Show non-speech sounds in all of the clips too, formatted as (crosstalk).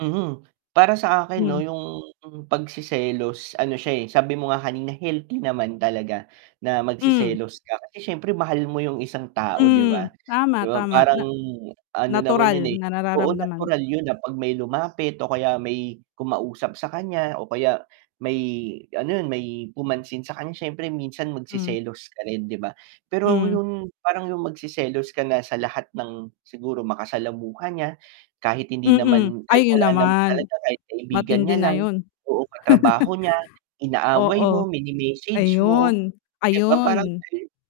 Mhm, para sa akin 'no Hmm. yung pagseselos ano siya, eh, sabi mo nga kanina healthy naman talaga, na Hmm. magseselos ka kasi siyempre mahal mo yung isang tao 'di Hmm, ba, tama, 'di ba tama parang na ano naman natural yun, eh na oo, nararamdaman. natural yun na 'pag may lumapit o kaya may kumausap sa kanya o kaya, may ano yun may pumansin sa kanya siyempre minsan Hmm. magseselos ka rin, 'di ba? Pero Hmm. yung parang yung magseselos ka na sa lahat ng siguro makasalamuha niya, kahit hindi Mm, naman ay kahit yun wala naman naman, talaga kahit kaibigan matindi niya na lang, yun. o katrabaho niya, (chuckles) inaaway Oo, mo, mini-message mo, ayun, 'di ba parang ayun.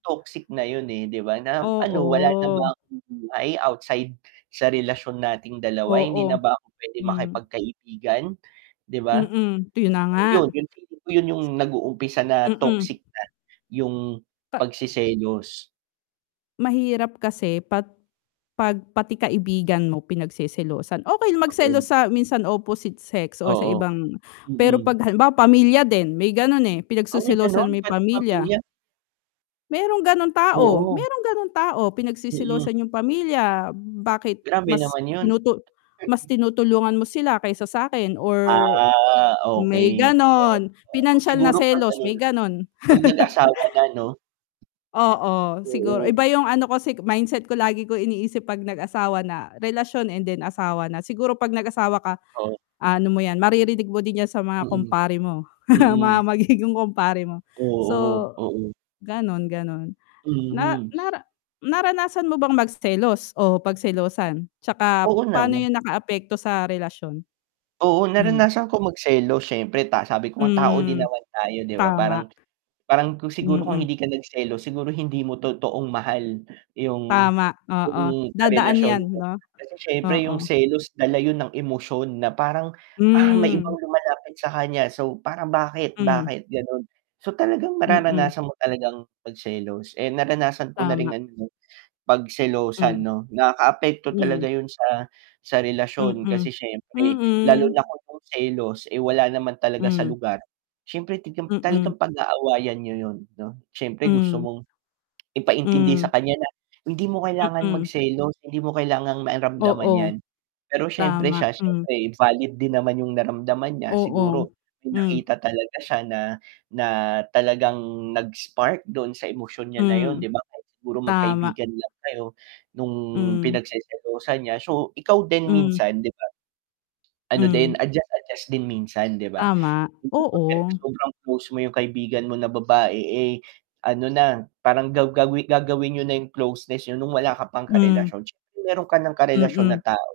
toxic na yun, eh, 'di ba na ano wala na ba Oo. akong buhay outside sa relasyon nating dalawa, hindi Oo, na ba ako puwedeng hmm. makipagkaibigan, 'di ba? Mm, yun na nga. So yun, yung feeling ko yun yung nag-uumpisa na Mm. toxic na yung Pa pagseselos. Mahirap kasi pat 'pag pati kaibigan mo pinagseselosan, okey Oo. magselos sa minsan opposite sex or sa Oo, ibang pero mm. 'pag halimbawa pamilya din, may ganun, eh, Ay gano'n, pinagseselosan mo yung pati pamilya pamilya? merong gano'ng tao, Oo. merong gano'ng tao, Mm. pinagseselosan yung pamilya, bakit Grabe mas naman yun. tinutu mas tinutulungan mo sila kaysa sa'kin or Ah, may okey, oo, gano'n, pinansiyal na siguro 'pag selos, ano may na ganon. 'pag nag-asawa (laughs) na 'no? Oo. Siguro Oo. iba 'yong ano ko si mindset ko lagi ko iniisip 'pag nag-asawa na, relasyon and then, asawa na siguro 'pag nag-asawa ka, Oo. ah, ano mo 'yan maririnig mo din yan sa mga Mm, kumpare mo, (chuckles) mga mm. magiging kumpare mo. Oo, So oo. gano'n, gano'n. Na Mhm. nara naranasan mo bang magselos o pagselosan, 'tsaka Oo paano naman. 'yon nakaapekto sa relasyon? Oo, Hmm. naranasan ko magselos siyempre ta sabi ko nga tao din Hmm, naman tayo, 'di ba tama. parang parang kung siguro kung Mm. hindi ka nagselos siguro hindi mo totoong mahal yung Tama, oo, yung dadaan karelasyon yan mo, 'no? kasi siyempre yung Oo. selos dala yun ng emosyon na parang, "Ah, may Hmm. ibang lumalapit sa kanya so parang bakit, Hmm. bakit?" Gano'n, so talagang, Mm. mararanasan mo talagang magselos, eh, naranasan ko na Tama. rin ano, eh, pagselosan Hmm. 'no, nakaapekto talaga Hmm. yun sa sa relasyon kasi Mm, siyempre lalo na mhm. kung yung selos eh, wala naman talaga sa Hmm. lugar, siyempre tigam Mm. talagang pag-aawayan niyo yun 'no, siyempre gusto Hmm. mong (smacks lips) ipaintindi Hmm. sa kanya na, "Hindi mo kailangan mag Mm. selos, hindi mo kailangang maramdaman Oo. yan." Pero siyempre Tama, siya hmm. siyempre valid din naman yung naramdaman niya siguro Oo, may hmm. nakita talaga siya na na talagang nag-spark dun sa emosyon niya na yun Hmm. 'di ba kahit siguro Tama. magkaibigan lang kayo nung Hmm. pinagseselosan niya, so ikaw din Hmm. minsan, 'di ba? Ano din, Hmm. adjust-adjust din minsan 'di ba? Tama, Hindi porket oo. sobrang close mo yung kaibigan mo na babae, eh, ano na parang gaw gawi gagawin niyo na yung closeness niyo nung wala ka pang Hmm. karelasyon, siyempre meron ka ng karelasyon na Mm. tao.